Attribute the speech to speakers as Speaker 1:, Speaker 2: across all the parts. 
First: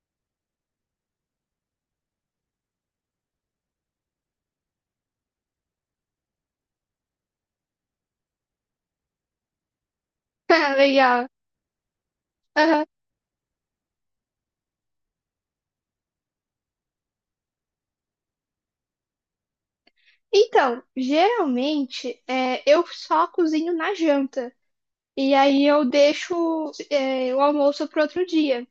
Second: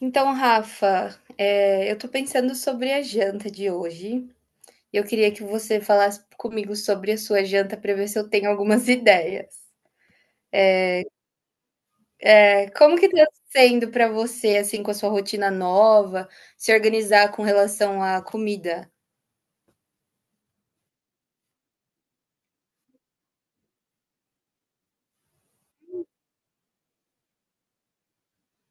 Speaker 1: Então, Rafa, eu tô pensando sobre a janta de hoje. Eu queria que você falasse comigo sobre a sua janta para ver se eu tenho algumas ideias.
Speaker 2: Ah, legal. Aham.
Speaker 1: Como que tá sendo para você, assim, com a sua rotina nova, se organizar com relação à comida?
Speaker 2: Então, geralmente eu só cozinho na janta. E aí eu deixo o almoço para outro dia.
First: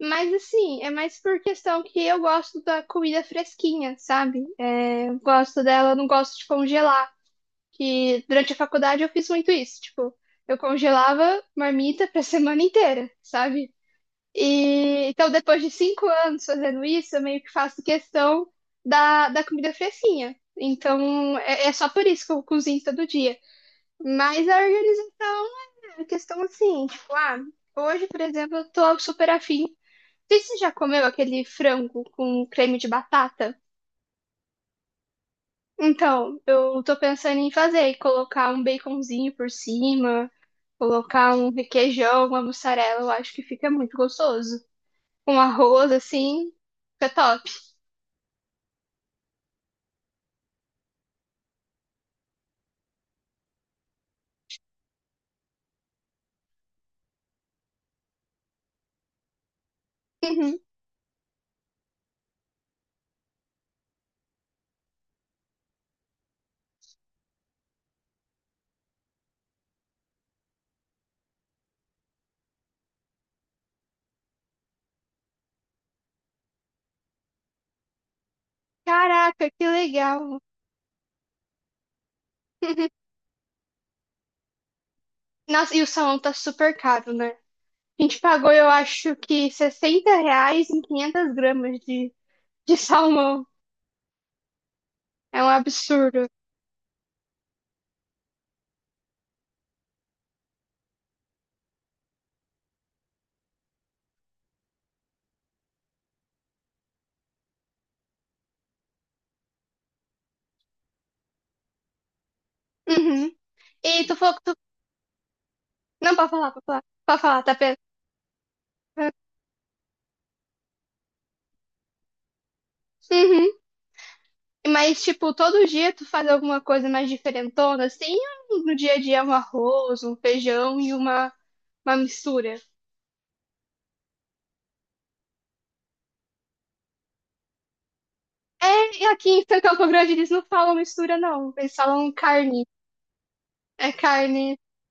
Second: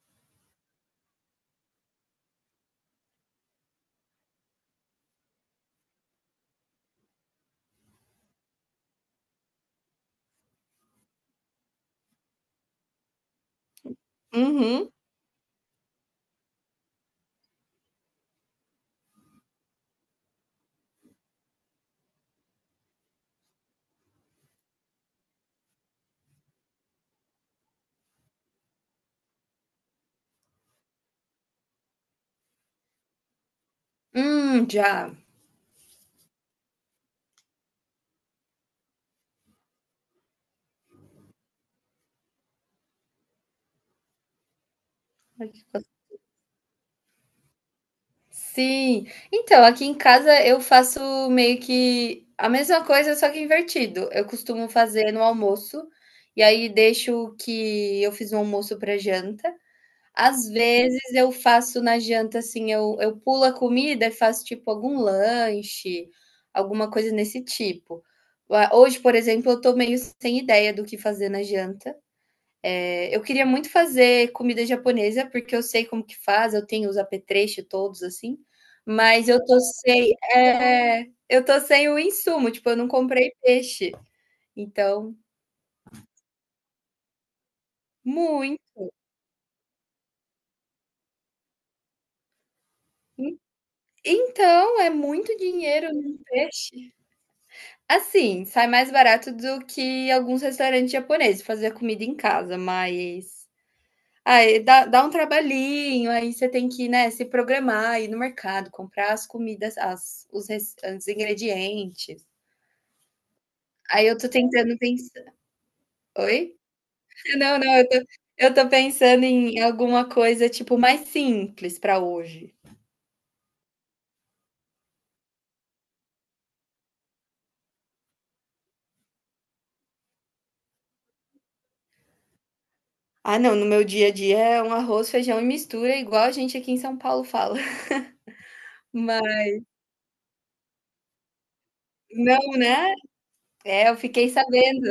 Speaker 2: Mas assim, é mais por questão que eu gosto da comida fresquinha, sabe? É, eu gosto dela, eu não gosto de congelar. Que durante a faculdade eu fiz muito isso. Tipo, eu congelava marmita pra semana inteira, sabe?
Speaker 1: Uhum.
Speaker 2: E então, depois de 5 anos fazendo isso, eu meio que faço questão da comida fresquinha. Então, é só por isso que eu cozinho todo dia. Mas a organização é questão assim, tipo, ah, hoje, por exemplo, eu tô super afim. Não sei se você já comeu aquele frango com creme de batata.
Speaker 1: Já.
Speaker 2: Então, eu tô pensando em fazer e colocar um baconzinho por cima, colocar um requeijão, uma mussarela, eu acho que fica muito gostoso, com arroz assim, fica top.
Speaker 1: Sim. Então, aqui em casa eu faço meio que a mesma coisa, só que invertido. Eu costumo fazer no almoço, e aí deixo o que eu fiz no almoço para janta. Às
Speaker 2: Uhum.
Speaker 1: vezes eu faço na janta, assim, eu pulo a comida e faço, tipo, algum lanche, alguma coisa nesse tipo. Ah, hoje, por exemplo, eu tô meio sem ideia do que fazer na janta. Eu queria muito fazer comida japonesa, porque eu sei como que faz, eu tenho os apetrechos todos, assim, mas eu
Speaker 2: Caraca,
Speaker 1: tô
Speaker 2: que
Speaker 1: sem
Speaker 2: legal.
Speaker 1: é, eu tô sem o insumo, tipo, eu não comprei peixe, então
Speaker 2: Nossa, e o salmão tá super caro, né? A gente pagou, eu
Speaker 1: muito.
Speaker 2: acho que R$ 60 em 500 gramas de salmão.
Speaker 1: Então, é muito
Speaker 2: É um
Speaker 1: dinheiro num
Speaker 2: absurdo.
Speaker 1: peixe. Assim, sai mais barato do que alguns restaurantes japoneses, fazer comida em casa, mas aí dá um trabalhinho, aí você tem que, né, se programar, ir no mercado, comprar as comidas, as os res os ingredientes.
Speaker 2: Uhum. E
Speaker 1: Aí
Speaker 2: tu
Speaker 1: eu tô
Speaker 2: falou que tu...
Speaker 1: tentando pensar.
Speaker 2: Não, pode falar,
Speaker 1: Oi?
Speaker 2: pode falar. Pode falar, tá
Speaker 1: Não, não,
Speaker 2: pena.
Speaker 1: eu tô pensando em alguma coisa, tipo, mais simples pra hoje.
Speaker 2: Uhum. Mas, tipo, todo dia tu faz alguma coisa mais diferentona, assim? Ou no dia a dia é um arroz, um feijão e uma mistura.
Speaker 1: Ah, não, no meu dia a dia é um arroz, feijão e mistura, igual a gente aqui em São Paulo fala.
Speaker 2: É, e aqui em
Speaker 1: Mas
Speaker 2: Campo Grande eles não falam mistura, não. Eles falam
Speaker 1: não,
Speaker 2: carne.
Speaker 1: né? É,
Speaker 2: É
Speaker 1: eu fiquei
Speaker 2: carne.
Speaker 1: sabendo.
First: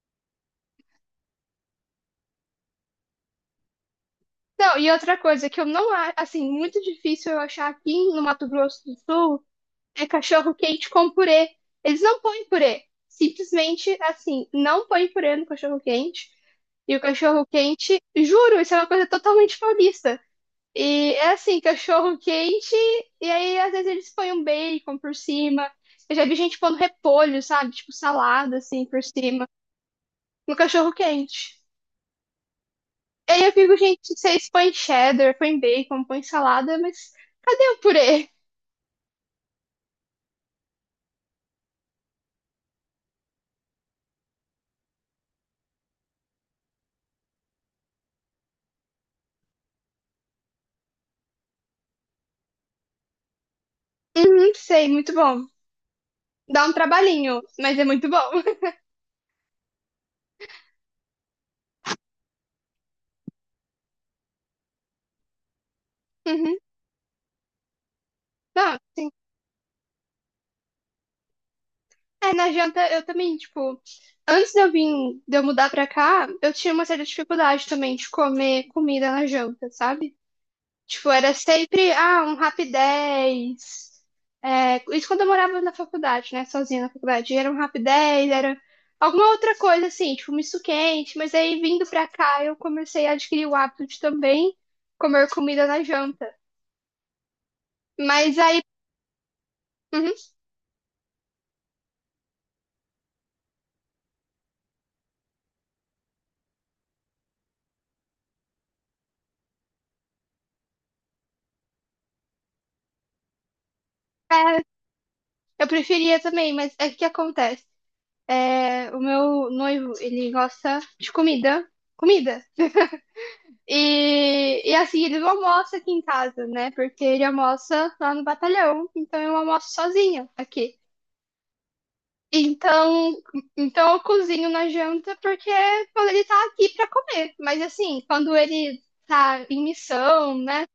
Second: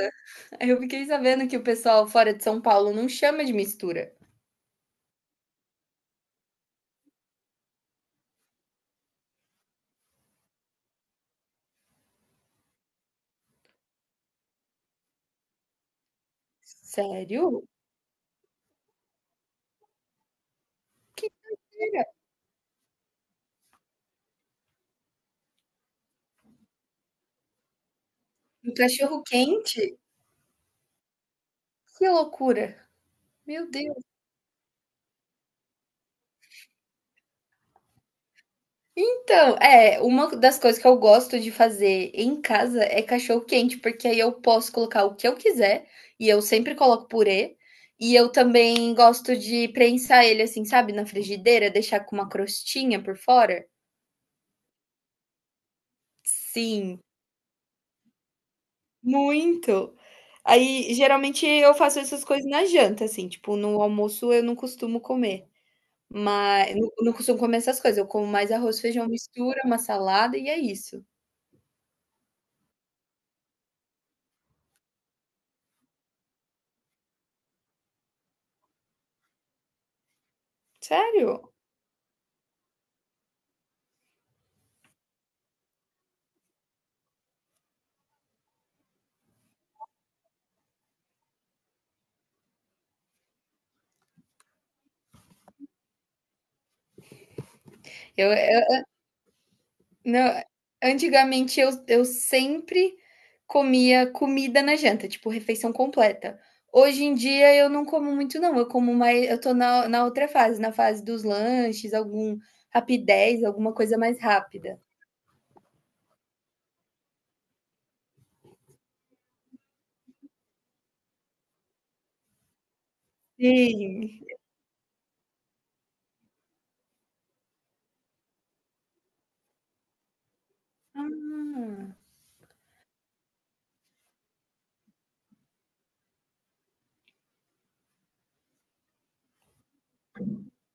Speaker 1: Eu fiquei sabendo que o pessoal fora de São Paulo não chama de mistura.
Speaker 2: Não, e outra coisa que eu não acho, assim, muito difícil eu achar aqui no Mato Grosso do Sul é cachorro quente com purê. Eles não põem purê. Simplesmente, assim, não põem purê no cachorro quente. E o cachorro
Speaker 1: Sério?
Speaker 2: quente, juro, isso é uma coisa totalmente paulista. E
Speaker 1: Que
Speaker 2: é assim,
Speaker 1: era?
Speaker 2: cachorro quente, e aí às vezes eles põem um bacon por cima. Eu já vi gente pondo repolho, sabe? Tipo salada,
Speaker 1: Um
Speaker 2: assim, por
Speaker 1: cachorro
Speaker 2: cima,
Speaker 1: quente?
Speaker 2: no cachorro quente.
Speaker 1: Que loucura.
Speaker 2: Aí eu
Speaker 1: Meu
Speaker 2: fico,
Speaker 1: Deus.
Speaker 2: gente, vocês põem cheddar, põem bacon, põem salada, mas cadê o purê?
Speaker 1: Então, é, uma das coisas que eu gosto de fazer em casa é cachorro quente, porque aí eu posso colocar o que eu quiser e eu sempre coloco purê. E eu também gosto de prensar ele assim, sabe, na frigideira, deixar com uma crostinha por fora.
Speaker 2: Uhum, sei, muito bom. Dá um
Speaker 1: Sim.
Speaker 2: trabalhinho, mas é muito bom.
Speaker 1: Muito. Aí, geralmente, eu faço essas coisas na janta, assim, tipo, no almoço eu não costumo comer,
Speaker 2: Uhum.
Speaker 1: mas não costumo comer essas coisas, eu como mais
Speaker 2: Não,
Speaker 1: arroz, feijão,
Speaker 2: sim.
Speaker 1: mistura, uma salada e é isso.
Speaker 2: É, na janta eu também, tipo, antes de eu vir, de eu mudar pra cá, eu tinha uma certa dificuldade também de comer comida na janta, sabe? Tipo, era
Speaker 1: Sério.
Speaker 2: sempre, ah, um Rapidez. É, isso quando eu morava na faculdade, né? Sozinha na faculdade. Era um Rapidez, era alguma outra coisa, assim, tipo, um misto quente. Mas aí, vindo pra cá, eu comecei a adquirir o hábito de também comer comida na janta.
Speaker 1: Eu
Speaker 2: Mas aí,
Speaker 1: eu
Speaker 2: uhum,
Speaker 1: não, antigamente eu sempre comia comida na janta, tipo, refeição completa. Hoje em dia eu não como muito não, eu como mais eu tô na outra fase, na fase dos lanches, algum Rapidez, alguma coisa mais
Speaker 2: é,
Speaker 1: rápida.
Speaker 2: eu preferia também, mas é o que acontece. É, o meu noivo, ele gosta de comida. Comida.
Speaker 1: Sim.
Speaker 2: E assim, ele não almoça aqui em casa, né? Porque ele almoça lá no batalhão, então eu almoço sozinha aqui. Então, então, eu cozinho na janta porque quando ele tá aqui pra comer. Mas assim, quando ele tá em missão, né?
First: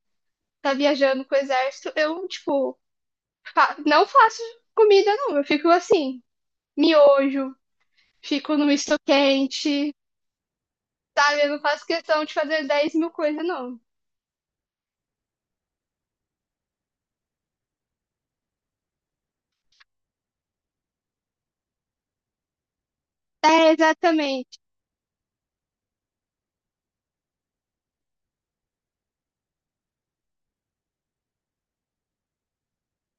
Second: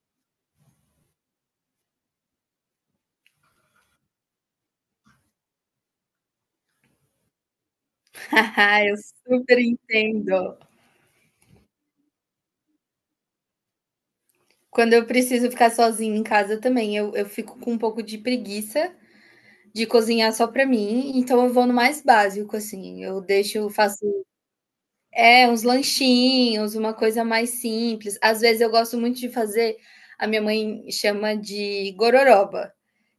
Speaker 2: Tá viajando com o exército, eu, tipo, não faço comida, não. Eu fico assim, miojo, fico no misto
Speaker 1: Eu super
Speaker 2: quente,
Speaker 1: entendo.
Speaker 2: sabe? Eu não faço questão de fazer 10 mil coisas, não.
Speaker 1: Quando eu preciso ficar sozinha em casa também, eu fico com um pouco de preguiça de cozinhar só pra mim, então eu vou no mais básico, assim, eu deixo eu
Speaker 2: É,
Speaker 1: faço
Speaker 2: exatamente.
Speaker 1: uns lanchinhos, uma coisa mais simples. Às vezes eu gosto muito de fazer, a minha mãe chama de gororoba,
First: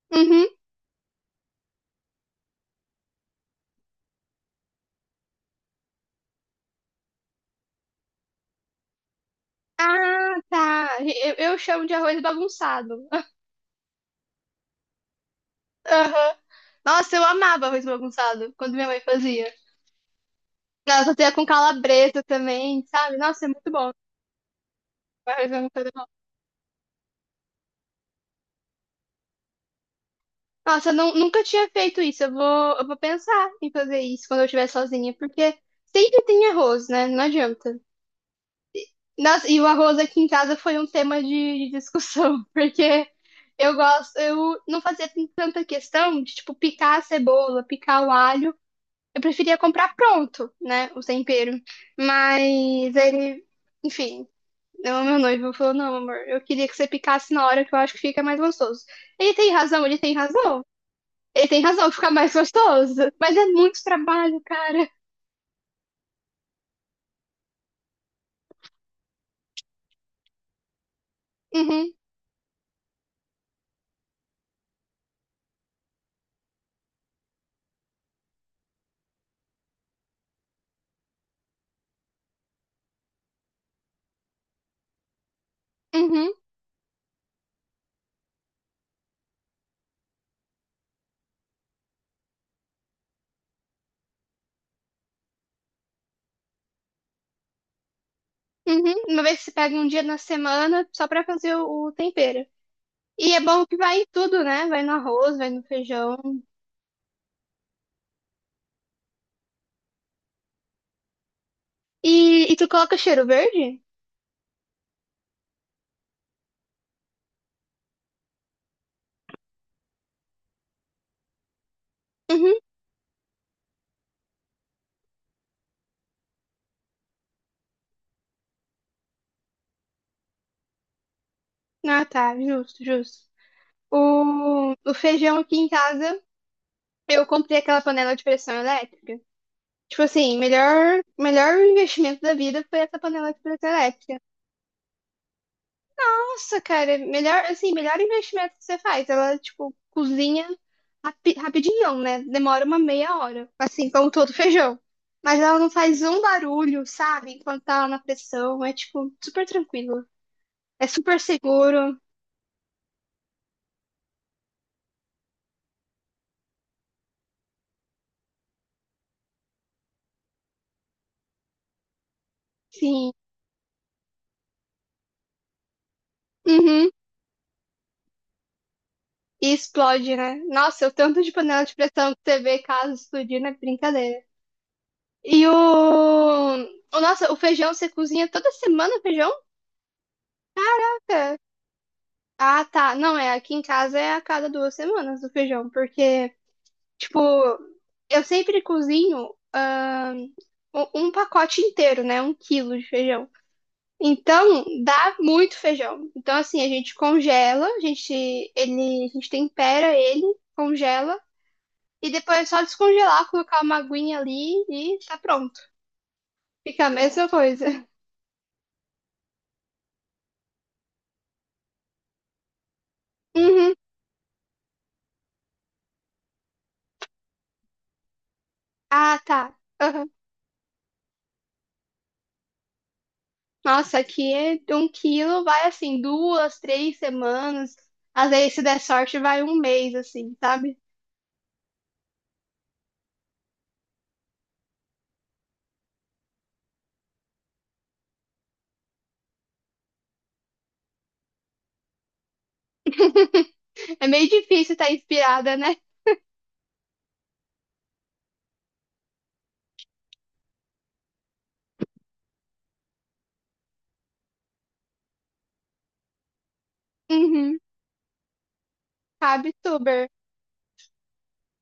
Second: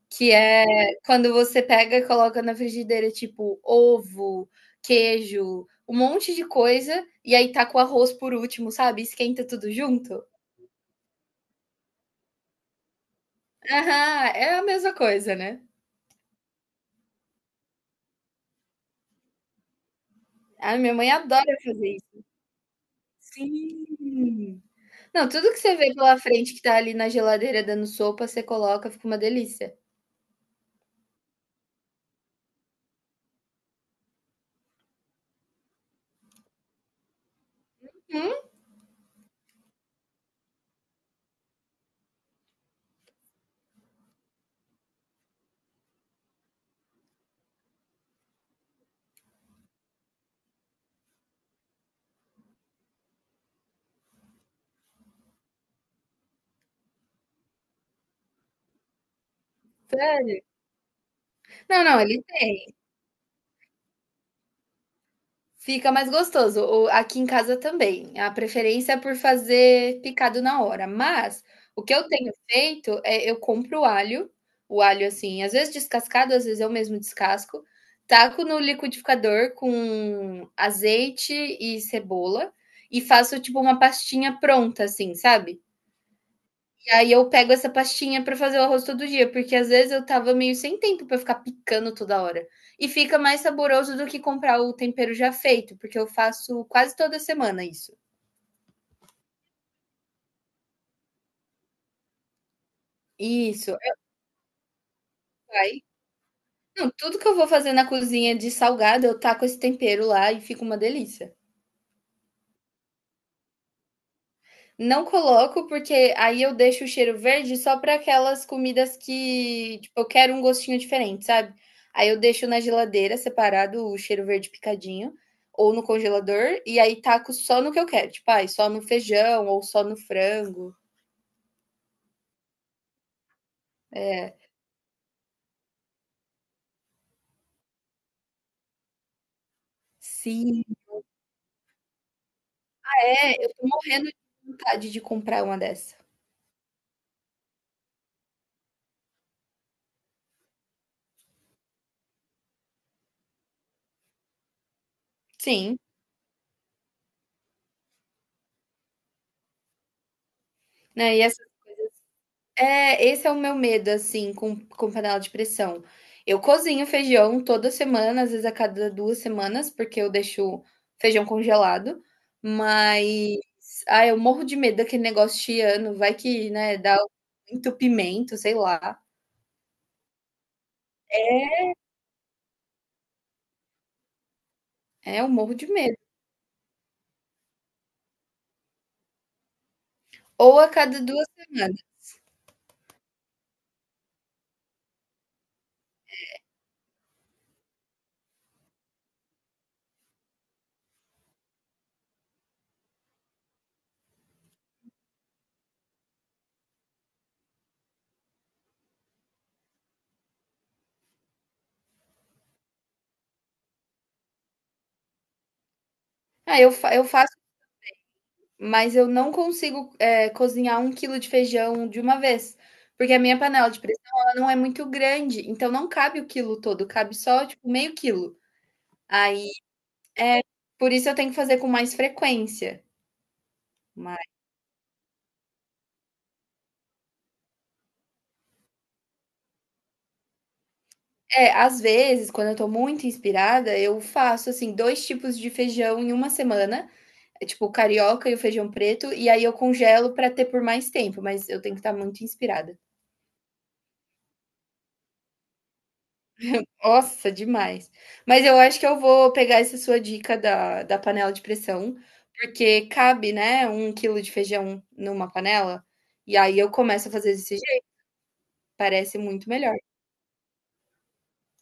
Speaker 1: que
Speaker 2: Uhum.
Speaker 1: é quando você pega e coloca na frigideira, tipo, ovo, queijo, um monte de coisa, e aí taca o arroz por último, sabe, esquenta tudo junto.
Speaker 2: Ah, tá. Eu chamo de arroz bagunçado.
Speaker 1: Aham, é a mesma coisa, né.
Speaker 2: Aham. Nossa, eu amava arroz bagunçado quando minha mãe fazia.
Speaker 1: A minha
Speaker 2: Ela
Speaker 1: mãe
Speaker 2: fazia com
Speaker 1: adora fazer
Speaker 2: calabresa
Speaker 1: isso.
Speaker 2: também, sabe? Nossa, é muito bom.
Speaker 1: Sim. Não,
Speaker 2: Arroz
Speaker 1: tudo que você
Speaker 2: bagunçado é
Speaker 1: vê
Speaker 2: bom.
Speaker 1: pela frente que tá ali na geladeira dando sopa, você coloca, fica uma delícia.
Speaker 2: Nossa, eu não, nunca tinha feito isso. Eu vou pensar em fazer isso quando eu estiver sozinha, porque sempre tem arroz, né? Não adianta.
Speaker 1: Hum,
Speaker 2: Nossa, e o arroz aqui em casa foi um tema de discussão, porque eu gosto, eu não fazia tanta questão de, tipo, picar a cebola, picar o alho. Eu preferia comprar pronto, né? O tempero. Mas ele, enfim, o meu noivo falou: não, amor, eu queria que você picasse na hora que eu acho que fica mais gostoso. Ele tem razão, ele tem
Speaker 1: sério.
Speaker 2: razão. Ele tem
Speaker 1: Não,
Speaker 2: razão,
Speaker 1: não,
Speaker 2: fica
Speaker 1: ele
Speaker 2: mais gostoso. Mas é muito trabalho, cara.
Speaker 1: fica mais gostoso. O aqui em casa também. A preferência é por fazer picado na hora, mas o
Speaker 2: Uhum,
Speaker 1: que eu tenho feito é eu compro o alho, assim, às vezes descascado, às vezes eu mesmo descasco, taco no liquidificador com azeite e cebola e faço tipo uma pastinha pronta, assim, sabe?
Speaker 2: uhum,
Speaker 1: E aí eu pego essa pastinha para fazer o arroz todo dia, porque às vezes eu tava meio sem tempo para ficar picando toda hora. E fica mais saboroso do que comprar o tempero já feito, porque eu faço quase toda semana isso.
Speaker 2: uhum. Uma vez que você pega um dia na semana só pra fazer o tempero. E é bom
Speaker 1: Isso,
Speaker 2: que
Speaker 1: é,
Speaker 2: vai em tudo, né? Vai no arroz, vai no
Speaker 1: vai.
Speaker 2: feijão.
Speaker 1: Não, tudo que eu vou fazer na cozinha de salgado, eu taco esse tempero lá e fica uma delícia.
Speaker 2: E, e tu coloca cheiro verde?
Speaker 1: Não coloco, porque aí eu deixo o cheiro verde só para aquelas comidas que, tipo, eu quero um gostinho diferente, sabe? Aí eu deixo
Speaker 2: Uhum.
Speaker 1: na geladeira separado o cheiro verde picadinho, ou no congelador, e aí taco só no que eu quero, tipo, ai, só no feijão ou só no frango.
Speaker 2: Ah, tá, justo, justo.
Speaker 1: É.
Speaker 2: O feijão aqui em casa, eu comprei aquela panela de pressão elétrica. Tipo assim,
Speaker 1: Sim,
Speaker 2: melhor, melhor investimento da vida foi essa panela de
Speaker 1: é, eu tô
Speaker 2: pressão
Speaker 1: morrendo de
Speaker 2: elétrica.
Speaker 1: vontade de comprar uma dessa.
Speaker 2: Nossa, cara, melhor, assim, melhor investimento que você faz. Ela, tipo, cozinha rapidinho, né? Demora uma meia hora, assim, como todo feijão. Mas ela não
Speaker 1: Sim,
Speaker 2: faz um barulho, sabe? Enquanto tá lá na pressão. É, tipo, super tranquilo. É
Speaker 1: né,
Speaker 2: super seguro.
Speaker 1: É, esse é o meu medo, assim, com panela de pressão. Eu cozinho feijão toda semana, às vezes a cada 2 semanas, porque eu deixo feijão congelado,
Speaker 2: Sim.
Speaker 1: mas ah, eu morro de medo daquele negócio chiando, vai que, né,
Speaker 2: Uhum.
Speaker 1: dá um entupimento, sei lá.
Speaker 2: E explode, né? Nossa, o tanto de panela
Speaker 1: É,
Speaker 2: de pressão que você vê caso explodir não é brincadeira.
Speaker 1: é, eu
Speaker 2: E
Speaker 1: morro de medo.
Speaker 2: o. Nossa, o feijão você cozinha toda semana o feijão?
Speaker 1: Ou a cada 2
Speaker 2: Café?
Speaker 1: semanas.
Speaker 2: Ah, tá. Não, é. Aqui em casa é a cada 2 semanas o feijão, porque, tipo, eu sempre cozinho um pacote inteiro, né? 1 quilo de feijão. Então, dá muito feijão. Então, assim, a gente congela, a gente, ele, a gente tempera ele, congela. E depois é só descongelar, colocar uma aguinha ali e tá pronto.
Speaker 1: Ah,
Speaker 2: Fica a
Speaker 1: eu
Speaker 2: mesma
Speaker 1: faço
Speaker 2: coisa.
Speaker 1: mas eu não consigo, cozinhar 1 quilo de feijão de uma vez, porque a minha panela
Speaker 2: Uhum.
Speaker 1: de pressão ela não é muito grande, então não cabe o quilo todo, cabe só, tipo, meio quilo.
Speaker 2: Ah,
Speaker 1: Aí,
Speaker 2: tá. Aham.
Speaker 1: é, por isso eu tenho que fazer com mais frequência.
Speaker 2: Nossa,
Speaker 1: Mas
Speaker 2: aqui é de 1 quilo, vai assim, 2, 3 semanas. Às vezes, se der sorte, vai um mês, assim, sabe?
Speaker 1: às vezes, quando eu estou muito inspirada, eu faço, assim, 2 tipos de feijão em uma semana, tipo, o carioca e o feijão preto, e aí eu congelo pra ter por mais tempo, mas eu tenho que estar muito inspirada.
Speaker 2: É meio difícil estar inspirada, né?
Speaker 1: Nossa, demais. Mas eu acho que eu vou pegar essa sua dica da panela de pressão, porque cabe, né, 1 quilo de feijão numa panela, e aí eu começo a fazer desse
Speaker 2: Uhum.
Speaker 1: jeito, parece muito
Speaker 2: Cabe
Speaker 1: melhor.
Speaker 2: tuber.